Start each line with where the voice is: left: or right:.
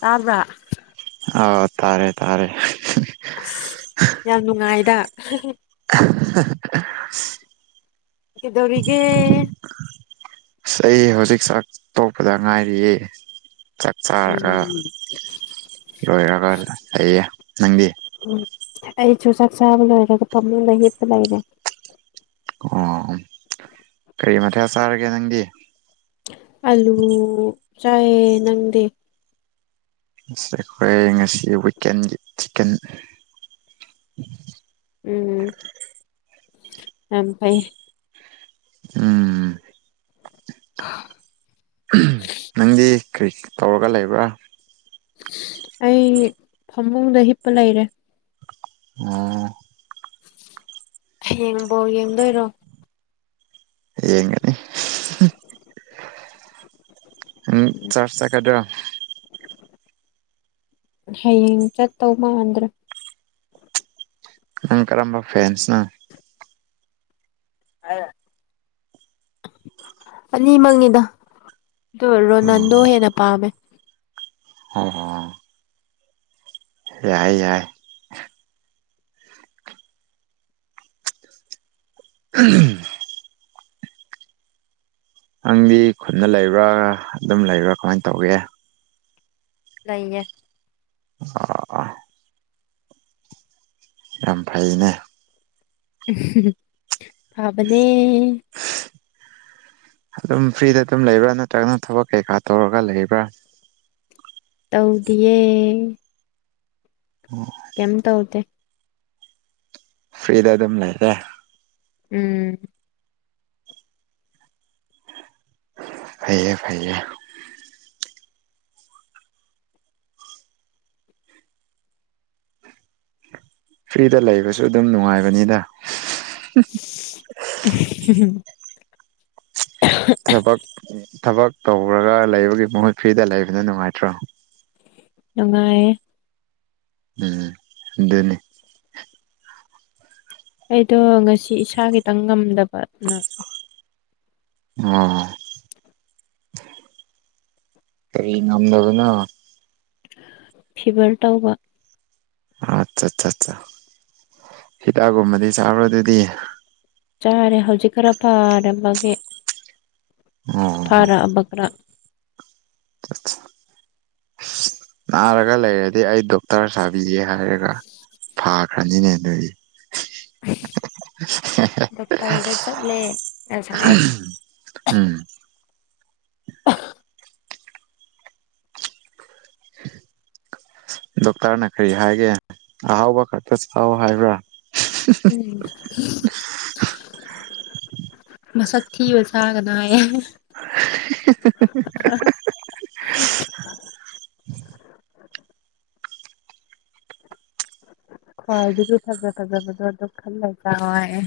left: ꯇꯥꯕ꯭ꯔꯥ꯫
right: ꯑꯥꯎ ꯇꯥꯔꯦ ꯇꯥꯔꯦ꯫
left: ꯑꯁ ꯌꯥꯝ ꯅꯨꯡꯉꯥꯏꯗ꯫
right: [unintelligible]
left: ꯗꯧꯔꯤꯒꯦ꯫
right: ꯑꯁ ꯑꯩ ꯍꯧꯖꯤꯛ ꯆꯥꯛ ꯇꯣꯛꯄꯗ ꯉꯥꯏꯔꯤꯌꯦ꯫ ꯆꯥꯛ ꯆꯥꯔꯒ
left: ꯎꯝ
right: ꯂꯣꯏꯔꯒ ꯂꯩꯌꯦ ꯅꯪꯗꯤ꯫
left: ꯎꯝ ꯑꯩꯁꯨ ꯆꯥꯛ ꯆꯥꯕ ꯂꯣꯏꯔꯒ ꯐꯝꯃꯨꯡꯗ ꯍꯤꯞꯄ ꯂꯩꯔꯦ꯫
right: ꯑꯣ ꯀꯔꯤ ꯃꯊꯦꯜ ꯆꯥꯔꯒꯦ ꯅꯪꯗꯤ
left: ꯑꯂꯨ ꯆꯥꯏꯌꯦ ꯅꯪꯗꯤ
right: ꯑꯁꯤ ꯑꯩꯈꯣꯏ ꯉꯁꯤ ꯋꯤꯛꯀꯦꯟꯒꯤ ꯆꯤꯀꯟ
left: ꯎꯝ ꯌꯥꯝ ꯐꯩ
right: ꯎꯝ
left: [unintelligible]
right: ꯅꯪꯗꯤ ꯀ꯭ꯔꯤ ꯇꯧꯔꯒ ꯂꯩꯕ꯭ꯔꯥ
left: ꯑꯩ ꯐꯃꯨꯡꯗ ꯍꯤꯞꯄ ꯂꯩꯔꯦ
right: ꯑꯣ
left: ꯍꯌꯦꯡ ꯕꯣꯜ ꯌꯦꯡꯗꯣꯏꯔꯣ
right: ꯌꯦꯡꯒꯅꯤ ꯎꯝ ꯆꯥꯔꯁ ꯆꯠꯀꯗ꯭ꯔ
left: ꯍꯌꯦꯡ ꯆꯠꯇꯧ ꯃꯥꯟꯗ꯭ꯔꯦ
right: ꯅꯪ ꯀꯔꯝꯕ ꯐꯦꯟꯁꯅꯣ
left: [unintelligible] ꯑꯅꯤꯃꯛꯅꯤꯗ ꯑꯗꯣ ꯔꯣꯅꯥꯟꯗꯣ
right: ꯑꯣ
left: ꯍꯦꯟꯅ ꯄꯥꯝꯃꯦ
right: [unintelligible] ꯌꯥꯏ ꯌꯥꯏ [unintelligible] ꯅꯪꯗꯤ ꯈꯨꯟꯗ ꯂꯩꯕ꯭ꯔꯥ ꯑꯗꯨꯝ ꯂꯩꯕ꯭ꯔꯥ ꯀꯃꯥꯏꯟ ꯇꯧꯋꯤ
left: ꯂꯩꯌꯦ
right: [unintelligible] ꯌꯥꯝ ꯐꯩꯅꯦ
left: ꯐꯥꯕꯅꯦ
right: ꯑꯗꯨꯝ ꯐ꯭ꯔꯤꯗ ꯑꯗꯨꯝ ꯂꯩꯕ꯭ꯔꯥ ꯅꯠꯇ꯭ꯔꯒꯅ ꯊꯕꯛ ꯀꯩꯀꯥ ꯇꯧꯔꯒ ꯂꯩꯕ꯭ꯔꯥ
left: ꯇꯧꯗꯤꯌꯦ
right: ꯑꯣ
left: ꯀꯩꯝ ꯇꯧꯗꯦ
right: ꯐ꯭ꯔꯤꯗ ꯑꯗꯨꯝ ꯂꯩꯔꯦ
left: ꯎꯝ
right: ꯐꯩꯌꯦ ꯐꯩꯌꯦ ꯐ꯭ꯔꯤꯗ ꯂꯩꯕꯁꯨ ꯑꯗꯨꯝ ꯅꯨꯡꯉꯥꯏꯕꯅꯤꯅ
left: [unintelligible]
right: ꯊꯕꯛ ꯊꯕꯛ ꯇꯧꯔꯒ ꯂꯩꯕꯒꯤ ꯃꯍꯨꯠ ꯐ꯭ꯔꯤꯗ ꯂꯩꯕꯅ ꯅꯨꯡꯉꯥꯏꯇ꯭ꯔꯣ
left: ꯅꯨꯡꯉꯥꯏꯌꯦ
right: ꯎꯝ ꯑꯗꯨꯅꯤ
left: ꯑꯩꯗꯣ ꯉꯁꯤ ꯏꯁꯥ ꯈꯤꯇꯪ ꯉꯝꯗꯕ ꯑꯗꯨꯅ
right: ꯑꯣ ꯀꯔꯤ ꯉꯝꯗꯕꯅꯣ
left: ꯐꯤꯚꯔ ꯇꯧꯕ
right: ꯑꯠꯆꯥ ꯆꯥ ꯆꯥ ꯍꯤꯗꯥꯛꯀꯨꯝꯕꯗꯤ ꯆꯥꯕ꯭ꯔꯣ ꯑꯗꯨꯗꯤ
left: ꯆꯥꯔꯦ ꯍꯧꯖꯤꯛ ꯈꯔ ꯐꯥꯔꯕꯒꯤ
right: ꯑꯣ
left: ꯐꯥꯔꯛ ꯑꯕ ꯈꯔ
right: ꯑꯁ ꯅꯥꯔꯒ ꯂꯩꯔꯗꯤ ꯑꯩ ꯗꯣꯛꯇꯔ ꯁꯥꯕꯤꯒꯦ ꯍꯥꯏꯔꯒ ꯐꯥꯈ꯭ꯔꯥꯅꯤꯅꯦ ꯑꯗꯨꯗꯤ
left: ꯗꯣꯛꯇꯔꯗ ꯆꯠꯂꯦ ꯉꯁꯥꯏ
right: ꯎꯝ ꯗꯣꯛꯇꯔꯅ ꯀꯔꯤ ꯍꯥꯏꯒꯦ ꯑꯍꯥꯎꯕ ꯈꯛꯇ ꯆꯎ ꯍꯥꯏꯕ꯭ꯔꯥ
left: ꯎꯝ [unintelligible] ꯃꯁꯛ ꯊꯤꯕ ꯆꯥꯒꯅꯣ ꯍꯥꯏꯌꯦ ꯍꯣꯏ ꯑꯗꯨꯗꯤ ꯐꯖ ꯐꯖꯥ ꯐꯖꯕꯗꯣ ꯑꯗꯨ ꯈꯜꯂ ꯆꯥꯎ ꯍꯥꯏꯔꯛꯑꯦ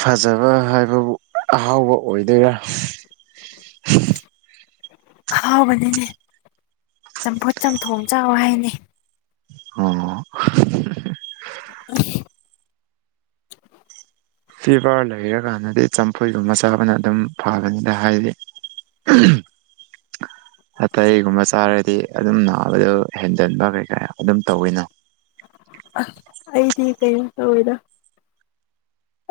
right: ꯐꯖꯕ ꯍꯥꯏꯕꯕꯨ ꯑꯍꯥꯎꯕ ꯑꯣꯏꯗꯣꯏꯔꯥ
left: ꯑꯍꯥꯎꯕꯅꯤꯅꯦ ꯆꯝꯐꯨꯠ ꯆꯝꯊꯣꯡ ꯆꯥꯎꯋ ꯍꯥꯏꯅꯤ
right: ꯑꯣ
left: ꯑ [unintelligible]
right: ꯐꯤꯚꯔ ꯂꯩꯔꯀꯥꯟꯗꯗꯤ ꯆꯝꯐꯨꯠꯒꯨꯝꯕ ꯆꯥꯕꯅ ꯑꯗꯨꯝ ꯐꯕꯅꯤꯗ ꯍꯥꯏꯗꯤ [unintelligible] ꯑꯇꯩꯒꯨꯝꯕ ꯆꯥꯔꯗꯤ ꯑꯗꯨꯝ ꯅꯥꯕꯗꯣ ꯍꯦꯟꯖꯟꯕ ꯀꯩꯀꯥ ꯑꯗꯨꯝ ꯇꯧꯋꯤꯅ
left: ꯑ ꯑꯩꯗꯤ ꯀꯩꯅꯣ ꯇꯧꯏꯗ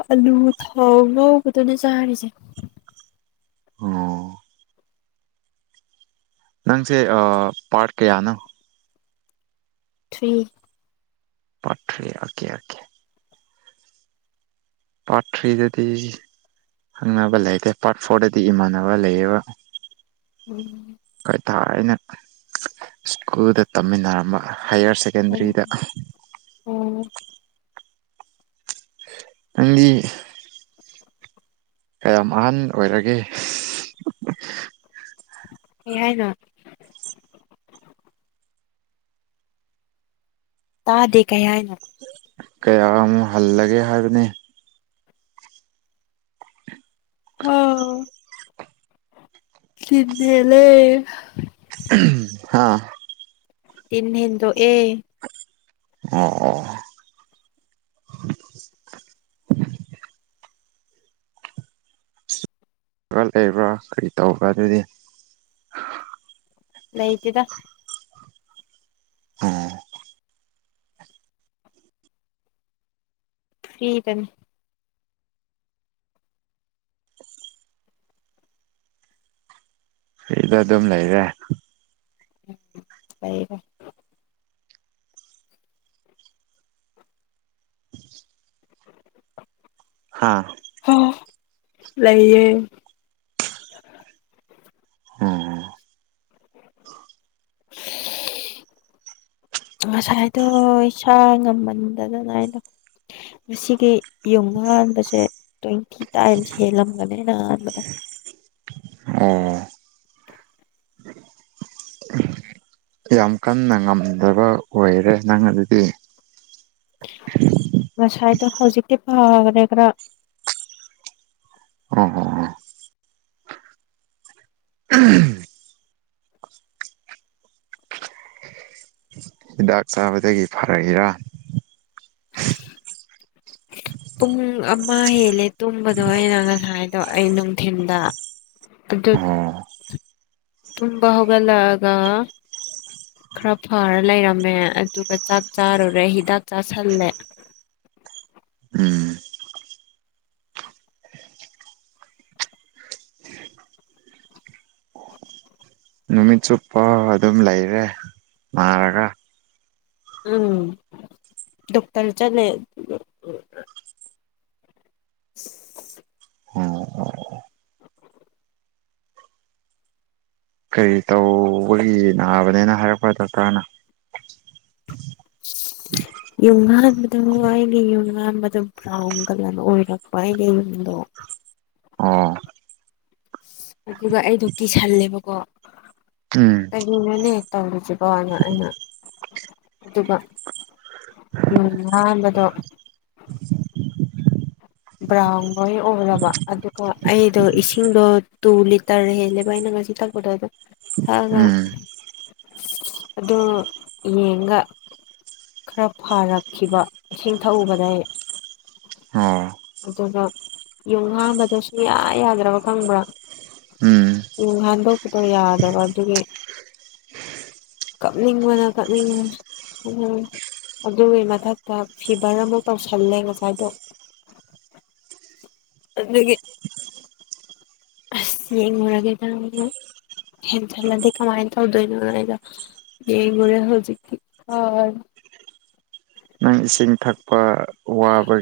left: ꯑꯥꯂꯨ ꯊꯥꯎ ꯉꯧꯕꯗꯨꯅ ꯆꯥꯔꯤꯁꯦ
right: ꯑꯣ ꯅꯪꯁꯦ ꯄꯥꯔꯠ ꯀꯌꯥꯅꯣ
left: three
right: part three okay okay part ꯊ꯭ꯔꯤꯗꯗꯤ ꯈꯪꯅꯕ ꯂꯩꯇꯦ ꯄꯥꯔꯠ ꯐꯣꯔꯗꯗꯤ ꯏꯃꯥꯟꯅꯕ ꯂꯩꯌꯦꯕ
left: ꯎꯝ [unintelligible]
right: ꯑꯩꯈꯣꯏ ꯊꯥꯏꯅ ꯁ꯭ꯀꯨꯜꯗ ꯇꯝꯃꯤꯟꯅꯔꯝꯕ ꯍꯥꯏꯌꯔ
left: ꯑꯣ
right: ꯁꯦꯀꯦꯟꯗꯔꯤꯗ
left: ꯑꯣ
right: ꯅꯪꯗꯤ ꯀꯌꯥꯝ ꯑꯍꯟ ꯑꯣꯏꯔꯒꯦ
left: ꯀꯩꯍꯥꯏꯅꯣ ꯇꯥꯗꯦ ꯀꯩ ꯍꯥꯏꯅꯣ
right: ꯀꯌꯥ ꯑꯃꯨꯛ ꯍꯜꯂꯒꯦ ꯍꯥꯏꯕꯅꯦ
left: ꯑꯣ [unintelligible] ꯍꯦꯟꯂꯩ
right: ꯍꯥꯥ
left: ꯇꯤꯟ ꯍꯦꯟꯗꯣꯛ ꯑꯦ
right: ꯑꯣ ꯑꯣ ꯈ ꯂꯩꯕ꯭ꯔꯥ ꯀꯔꯤ ꯇꯧꯕ꯭ꯔꯥ ꯑꯗꯨꯗꯤ
left: ꯂꯩ ꯂꯩꯇꯗ
right: ꯎꯝ
left: ꯐ꯭ꯔꯤꯇꯅꯤ
right: ꯐ꯭ꯔꯤꯗ ꯑꯗꯨꯝ ꯂꯩ ꯂꯩꯔꯦ
left: ꯂꯩꯔꯦ
right: ꯍꯥꯥ
left: ꯑꯣ ꯂꯩꯌꯦ
right: ꯑꯣ ꯑꯣ
left: ꯉꯁꯥꯏꯗꯣ ꯏꯁꯥ ꯉꯝꯃꯟꯗꯗꯅ ꯑꯩꯗꯣ ꯉꯁꯤꯒꯤ ꯌꯨꯝ ꯑꯥꯟꯕꯁꯦ ꯇ꯭ꯋꯦꯟꯇꯤ ꯇꯥꯏꯝꯁ ꯍꯦꯜꯂꯝꯒꯅꯦꯅ ꯑꯩꯅꯥ ꯍꯥꯟꯕꯗꯣ
right: ꯑꯣ ꯌꯥꯝ ꯀꯟꯅ ꯉꯝꯗꯕ ꯑꯣꯏꯔꯦ ꯅꯪ ꯑꯗꯨꯗꯤ
left: ꯉꯁꯥꯏꯗꯣ ꯍꯧꯖꯤꯛꯇꯤ ꯐꯈ꯭ꯔꯦ ꯈꯔ
right: ꯍꯣꯏ- ꯍꯣꯏ- ꯍꯣꯏ ꯍꯤꯗꯥꯛ ꯆꯥꯕꯗꯒꯤ ꯐꯔꯛꯏꯔꯥ
left: ꯄꯨꯡ ꯑꯃ ꯍꯦꯜꯂꯦ ꯇꯨꯝꯕꯗꯣ ꯑꯩꯅ ꯉꯁꯥꯏꯗꯣ ꯑꯩ ꯅꯨꯡꯊꯤꯟꯗ ꯑꯗꯨ
right: ꯑꯣ
left: ꯇꯨꯝꯕ ꯍꯧꯒꯠꯂꯛꯑꯒ ꯈꯔ ꯐꯔ ꯂꯩꯔꯝꯃꯦ ꯑꯗꯨꯒ ꯆꯥꯛ ꯆꯥꯔꯨꯔꯦ ꯍꯤꯗꯥꯛ ꯆꯥꯥꯁꯤꯜꯂꯦ
right: ꯎꯝ ꯅꯨꯃꯤꯠ ꯆꯨꯞꯄ ꯑꯗꯨꯝ ꯂꯩꯔꯦ ꯅꯥꯔꯒ
left: ꯎꯝ ꯗꯣꯛꯇꯔ ꯆꯠꯂꯦ [unintelligible]
right: ꯑꯣ ꯑꯣ ꯀꯔꯤ ꯇꯧꯕꯒꯤ ꯅꯥꯕꯅꯦꯅ ꯍꯥꯏꯔꯛꯄ꯭ꯔ ꯗꯣꯛꯇꯔꯅ ꯎꯝ [unintelligible]
left: ꯌꯨꯡꯍꯥꯟꯕꯗꯣ ꯑꯩꯒꯤ ꯌꯨꯡꯍꯥꯟꯕꯗꯣ ꯕ꯭ꯔꯥꯎꯟ ꯀꯂꯔꯅ ꯑꯣꯏꯔꯛꯄ ꯑꯩꯒꯤ ꯌꯨꯝꯗꯣ
right: ꯑꯣ
left: ꯑꯗꯨꯒ ꯑꯩꯗꯣ ꯀꯤꯁꯜꯂꯦꯕꯀꯣ
right: ꯎꯝ
left: ꯀꯩꯒꯤꯅꯣꯅꯦ ꯇꯧꯔꯤꯁꯤꯕꯣꯅ ꯑꯩꯅ ꯑꯗꯨꯒ ꯌꯨꯟꯍꯥꯟꯕꯗꯣ ꯕ꯭ꯔꯥꯎꯟ ꯂꯣꯏ ꯑꯣꯏꯔꯕ ꯑꯗꯨꯒ ꯑꯩꯗꯣ ꯏꯁꯤꯡꯗꯣ ꯇꯨ ꯂꯤꯇꯔ ꯍꯦꯜꯂꯦꯕ ꯑꯩꯅ ꯉꯁꯤ ꯊꯛ ꯄꯗꯣ ꯑꯗꯨꯝ ꯊꯛꯑꯒ
right: ꯎꯝ
left: ꯑꯗꯣ ꯌꯦꯡꯒ ꯈꯔ ꯐꯔꯛꯈꯤꯕ ꯏꯁꯤꯡ ꯊꯛꯎꯕꯗꯩ
right: ꯎꯝ
left: ꯑꯗꯨꯒ ꯌꯨꯡ ꯍꯥꯟꯕꯗꯣ ꯁꯨꯡꯌꯥ ꯌꯥꯗ꯭ꯔꯕ ꯈꯪꯕ꯭ꯔꯥ
right: ꯎꯝ
left: ꯌꯨꯡ ꯍꯥꯟꯗꯣꯛꯄꯗꯣ ꯌꯥꯗꯕ ꯑꯗꯨꯒꯤ ꯀꯞꯅꯤꯡꯕꯅ- ꯀꯞꯅꯤꯡꯕꯅ ꯎꯝ ꯑꯗꯨꯒꯤ ꯃꯊꯛꯇ ꯐꯤꯚꯔ ꯑꯃꯨꯛ ꯇꯧꯁꯜꯂꯦ ꯉꯁꯥꯏꯗꯣ ꯑꯗꯒꯤ ꯑꯁ ꯌꯦꯡꯂꯨꯔꯒꯦꯗ ꯍꯥꯏꯅ ꯍꯦꯟꯖꯜꯂꯗꯤ ꯀꯃꯥꯏ ꯇꯧꯗꯣꯏꯅꯣꯅ ꯑꯩꯗꯣ ꯌꯦꯡꯉꯨꯔꯦ ꯍꯧꯖꯤꯛꯇꯤ ꯐꯔꯦ
right: ꯅꯪ ꯏꯁꯤꯡ ꯊꯛꯄ ꯋꯥꯕ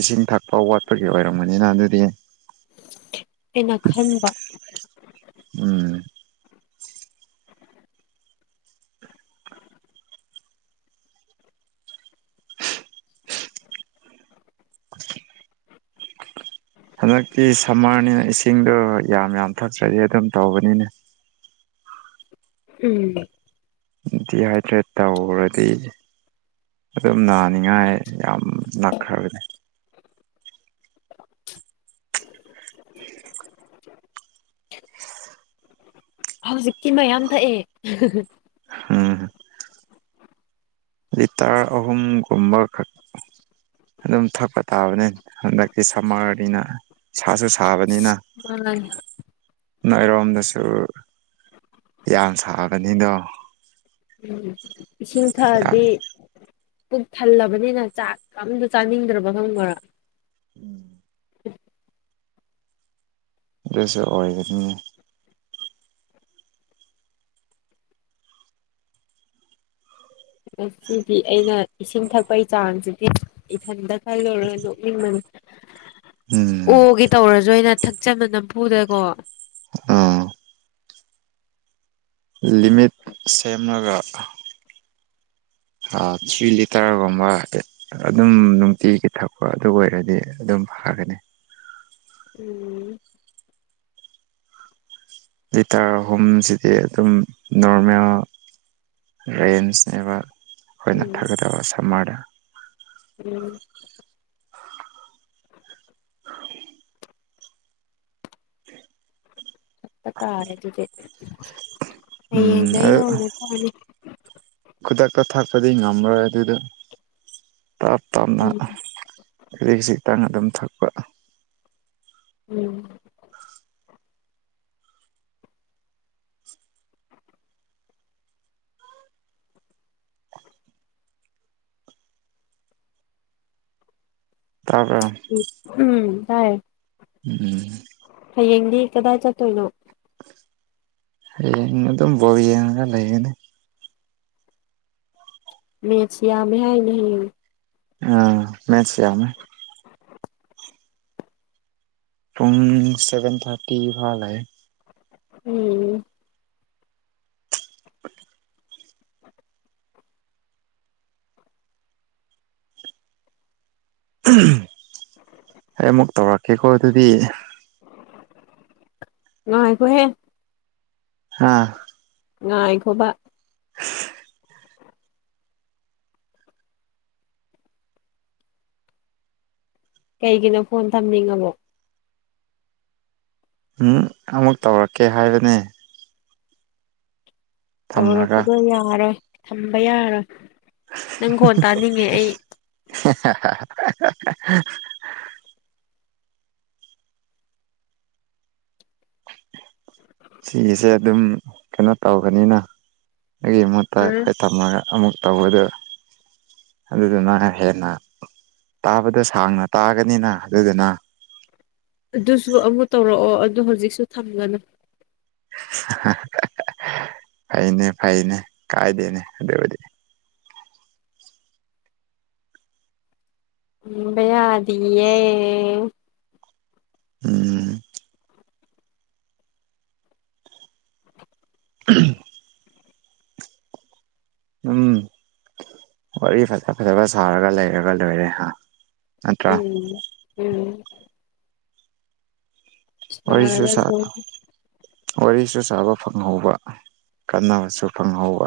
right: ꯏꯁꯤꯡ ꯊꯛꯄ ꯋꯥꯠꯄꯒꯤ ꯑꯣꯏꯔꯝꯒꯅꯤꯅ ꯑꯗꯨꯗꯤ
left: ꯑꯩꯅ ꯈꯟꯕ
right: ꯎꯝ ꯍꯟꯗꯛꯇꯤ ꯁꯝꯃꯔꯅꯤꯅ ꯏꯁꯤꯡꯗꯣ ꯌꯥꯝ ꯌꯥꯝ ꯊꯛꯇ꯭ꯔꯗꯤ ꯑꯗꯨꯝ ꯇꯧꯕꯅꯤꯅꯦ
left: ꯎꯝ
right: ꯗꯤꯍꯥꯏꯗ꯭ꯔꯦꯠ ꯇꯧꯔꯗꯤ ꯑꯗꯨꯝ ꯅꯥꯅꯤꯡꯉꯥꯏ ꯌꯥꯝ ꯅꯛꯈ꯭ꯔꯕꯅꯤ [unintelligible]
left: ꯍꯧꯖꯤꯛꯇꯤ ꯃꯌꯥꯝ ꯊꯛꯑꯦ
right: ꯎꯝ ꯂꯤꯇꯔ ꯑꯍꯨꯝꯒꯨꯝꯕ ꯈꯛ ꯑꯗꯨꯝ ꯊꯛꯄ ꯇꯥꯕꯅꯤ ꯍꯟꯗꯛꯇꯤ ꯁꯝꯃꯔꯅꯤꯅ ꯁꯥꯁꯨ ꯁꯥꯕꯅꯤꯅ
left: ꯃꯥꯅꯦ
right: ꯅꯣꯏꯔꯣꯝꯗꯁꯨ ꯌꯥꯝ ꯁꯥꯕꯅꯤꯗꯣ
left: ꯎꯝ ꯏꯁꯤꯡ
right: ꯌꯥꯝ
left: ꯊꯛꯑꯗꯤ ꯄꯨꯛ ꯊꯜꯂꯕꯅꯤꯅ ꯆꯥꯛ ꯑꯝꯇ ꯆꯥꯅꯤꯡꯗ꯭ꯔꯕ ꯈꯪꯕ꯭ꯔ [unintelligible]
right: ꯑꯗꯨꯁꯨ ꯑꯣꯏꯗꯨꯅꯦ
left: ꯉꯁꯤꯗꯤ ꯑꯩꯅ ꯏꯁꯤꯡ ꯊꯛꯄꯒꯤ ꯆꯥꯡꯁꯤꯗꯤ ꯏꯊꯟꯇ ꯀꯜꯂꯨꯔꯒ ꯅꯣꯛꯅꯤꯡꯃꯅꯤ
right: ꯎꯝ
left: ꯑꯣꯒꯤ ꯇꯧꯔꯁꯨ ꯑꯩꯅ ꯊꯛꯆꯕ ꯅꯝꯐꯨꯗꯀꯣ
right: ꯑꯥ ꯂꯤꯃꯤꯠ ꯁꯦꯝꯂꯒ ꯊꯔ꯭ꯤ ꯂꯤꯇꯔꯒꯨꯝꯝꯕ ꯑꯗꯨꯝ ꯅꯨꯡꯇꯤꯒꯤ ꯊꯛꯄ ꯑꯗꯨ ꯑꯣꯏꯔꯗꯤ ꯑꯗꯨꯝ ꯐꯒꯅꯤ
left: ꯎꯝ
right: ꯂꯤꯇꯔ ꯑꯍꯨꯝꯁꯤꯗꯤ ꯑꯗꯨꯝ ꯅꯣꯔꯃꯦꯜ ꯔꯦꯟꯁꯅꯦꯕ ꯑꯩꯈꯣꯏꯅ
left: ꯎꯝ
right: ꯊꯥꯒꯗꯕ ꯁꯝꯃꯔꯗ
left: ꯎꯝ ꯄꯇꯥꯔꯦ ꯑꯗꯨ
right: ꯎꯝ ꯑꯗꯨ
left: ꯍꯧꯅ [unintelligible] [inaudible]
right: ꯈꯨꯗꯛꯇ ꯊꯥꯛꯄꯗꯤ ꯉꯝꯃꯔꯣꯏ ꯑꯗꯨꯗ ꯇꯥꯞ ꯇꯥꯞꯅ
left: ꯎꯝ
right: ꯏꯖꯤꯛ ꯍꯧꯖꯤ ꯇꯪ ꯑꯗꯨꯝ ꯊꯛꯄ
left: ꯎꯝ
right: ꯇꯥꯕ꯭ꯔ
left: ꯎꯝ ꯇꯥꯏꯌꯦ
right: ꯎꯝ
left: ꯍꯌꯦꯡꯗꯤ ꯀꯗꯥꯏ ꯆꯠꯇꯣꯏꯅꯣ
right: ꯍꯌꯦꯡꯅ ꯑꯗꯨꯝ ꯕꯣꯜ ꯌꯦꯡꯉꯒ ꯂꯩꯒꯅꯤ
left: ꯃꯦꯠꯁ ꯌꯥꯝꯃꯦ ꯍꯥꯏꯅꯦ ꯍꯌꯦꯡ
right: ꯑꯥ ꯃꯦꯠꯁ ꯌꯥꯝꯃꯦ ꯄꯨꯡ ꯁꯚꯦꯟ ꯊꯥꯔꯇꯤ ꯐꯥꯎ ꯂꯩ
left: ꯎꯝ
right: ꯑꯩ ꯑꯃꯨꯛ ꯇꯧꯔꯛꯀꯦꯀꯣ ꯑꯗꯨꯗꯤ
left: ꯉꯥꯏꯈꯣꯍꯦ
right: ꯍꯥꯥ
left: ꯉꯥꯏꯈꯣꯕ
right: [inaudible] [unintelligible]
left: ꯀꯩꯒꯤꯅꯣ ꯐꯣꯟ ꯊꯝꯅꯤꯡꯉꯕꯣ
right: ꯎꯝ ꯑꯃꯨꯛ ꯇꯧꯔꯛꯀꯦ ꯍꯥꯏꯕꯅꯦ ꯊꯝꯃꯒ
left: ꯌꯧꯔꯛꯄꯗꯣ ꯌꯥꯔꯣꯏ ꯊꯝꯕ ꯌꯥꯔꯣꯏ ꯅꯪ ꯈꯣꯟ ꯇꯥꯅꯤꯡꯉꯦ ꯑꯩ
right: [unintelligible] [unintelligible] ꯁꯤꯒꯤꯁꯦ ꯑꯗꯨꯝ ꯀꯩꯅꯣ ꯇꯧꯕꯅꯤꯅ ꯑꯩꯒꯤ ꯃꯍꯨꯠꯇ
left: ꯎꯝ
right: ꯊꯝꯃꯒ ꯑꯃꯨꯛ ꯇꯧꯕꯗꯣ ꯑꯗꯨꯗꯨꯅ ꯍꯦꯟꯅ ꯇꯥꯕꯗ ꯁꯥꯡꯅ ꯇꯥꯒꯅꯤꯅ ꯑꯗꯨꯗꯨꯅ
left: ꯑꯗꯨꯁꯨ ꯑꯃꯨꯛ ꯇꯧꯔꯛꯑꯣ ꯑꯗꯣ ꯍꯧꯖꯤꯛꯁꯨ ꯊꯝꯒꯅꯨ
right: ꯐꯩꯅꯦ ꯐꯩꯅꯦ ꯀꯥꯏꯗꯦꯅꯦ ꯑꯗꯨꯕꯨꯗꯤ
left: ꯊꯝꯕꯥ ꯌꯥꯗꯤꯌꯦ
right: ꯎꯝ ꯎꯝ ꯎꯝ ꯋꯥꯔꯤ ꯐꯖ ꯐꯖꯕ ꯁꯥꯔꯒ ꯂꯩꯔꯒ ꯂꯣꯏꯔꯦ ꯍꯥ ꯅꯠꯇ꯭ꯔꯥ
left: ꯎꯝ ꯎꯝ
right: ꯋꯥꯔꯤꯁꯨ
left: ꯁꯥꯔꯒ
right: ꯁꯥ
left: ꯂꯣꯏ
right: ꯋꯥꯔꯤꯁꯨ ꯁꯥꯕ ꯐꯪꯍꯧꯕ ꯀꯥꯟꯅꯕꯁꯨ ꯐꯪꯍꯧꯕ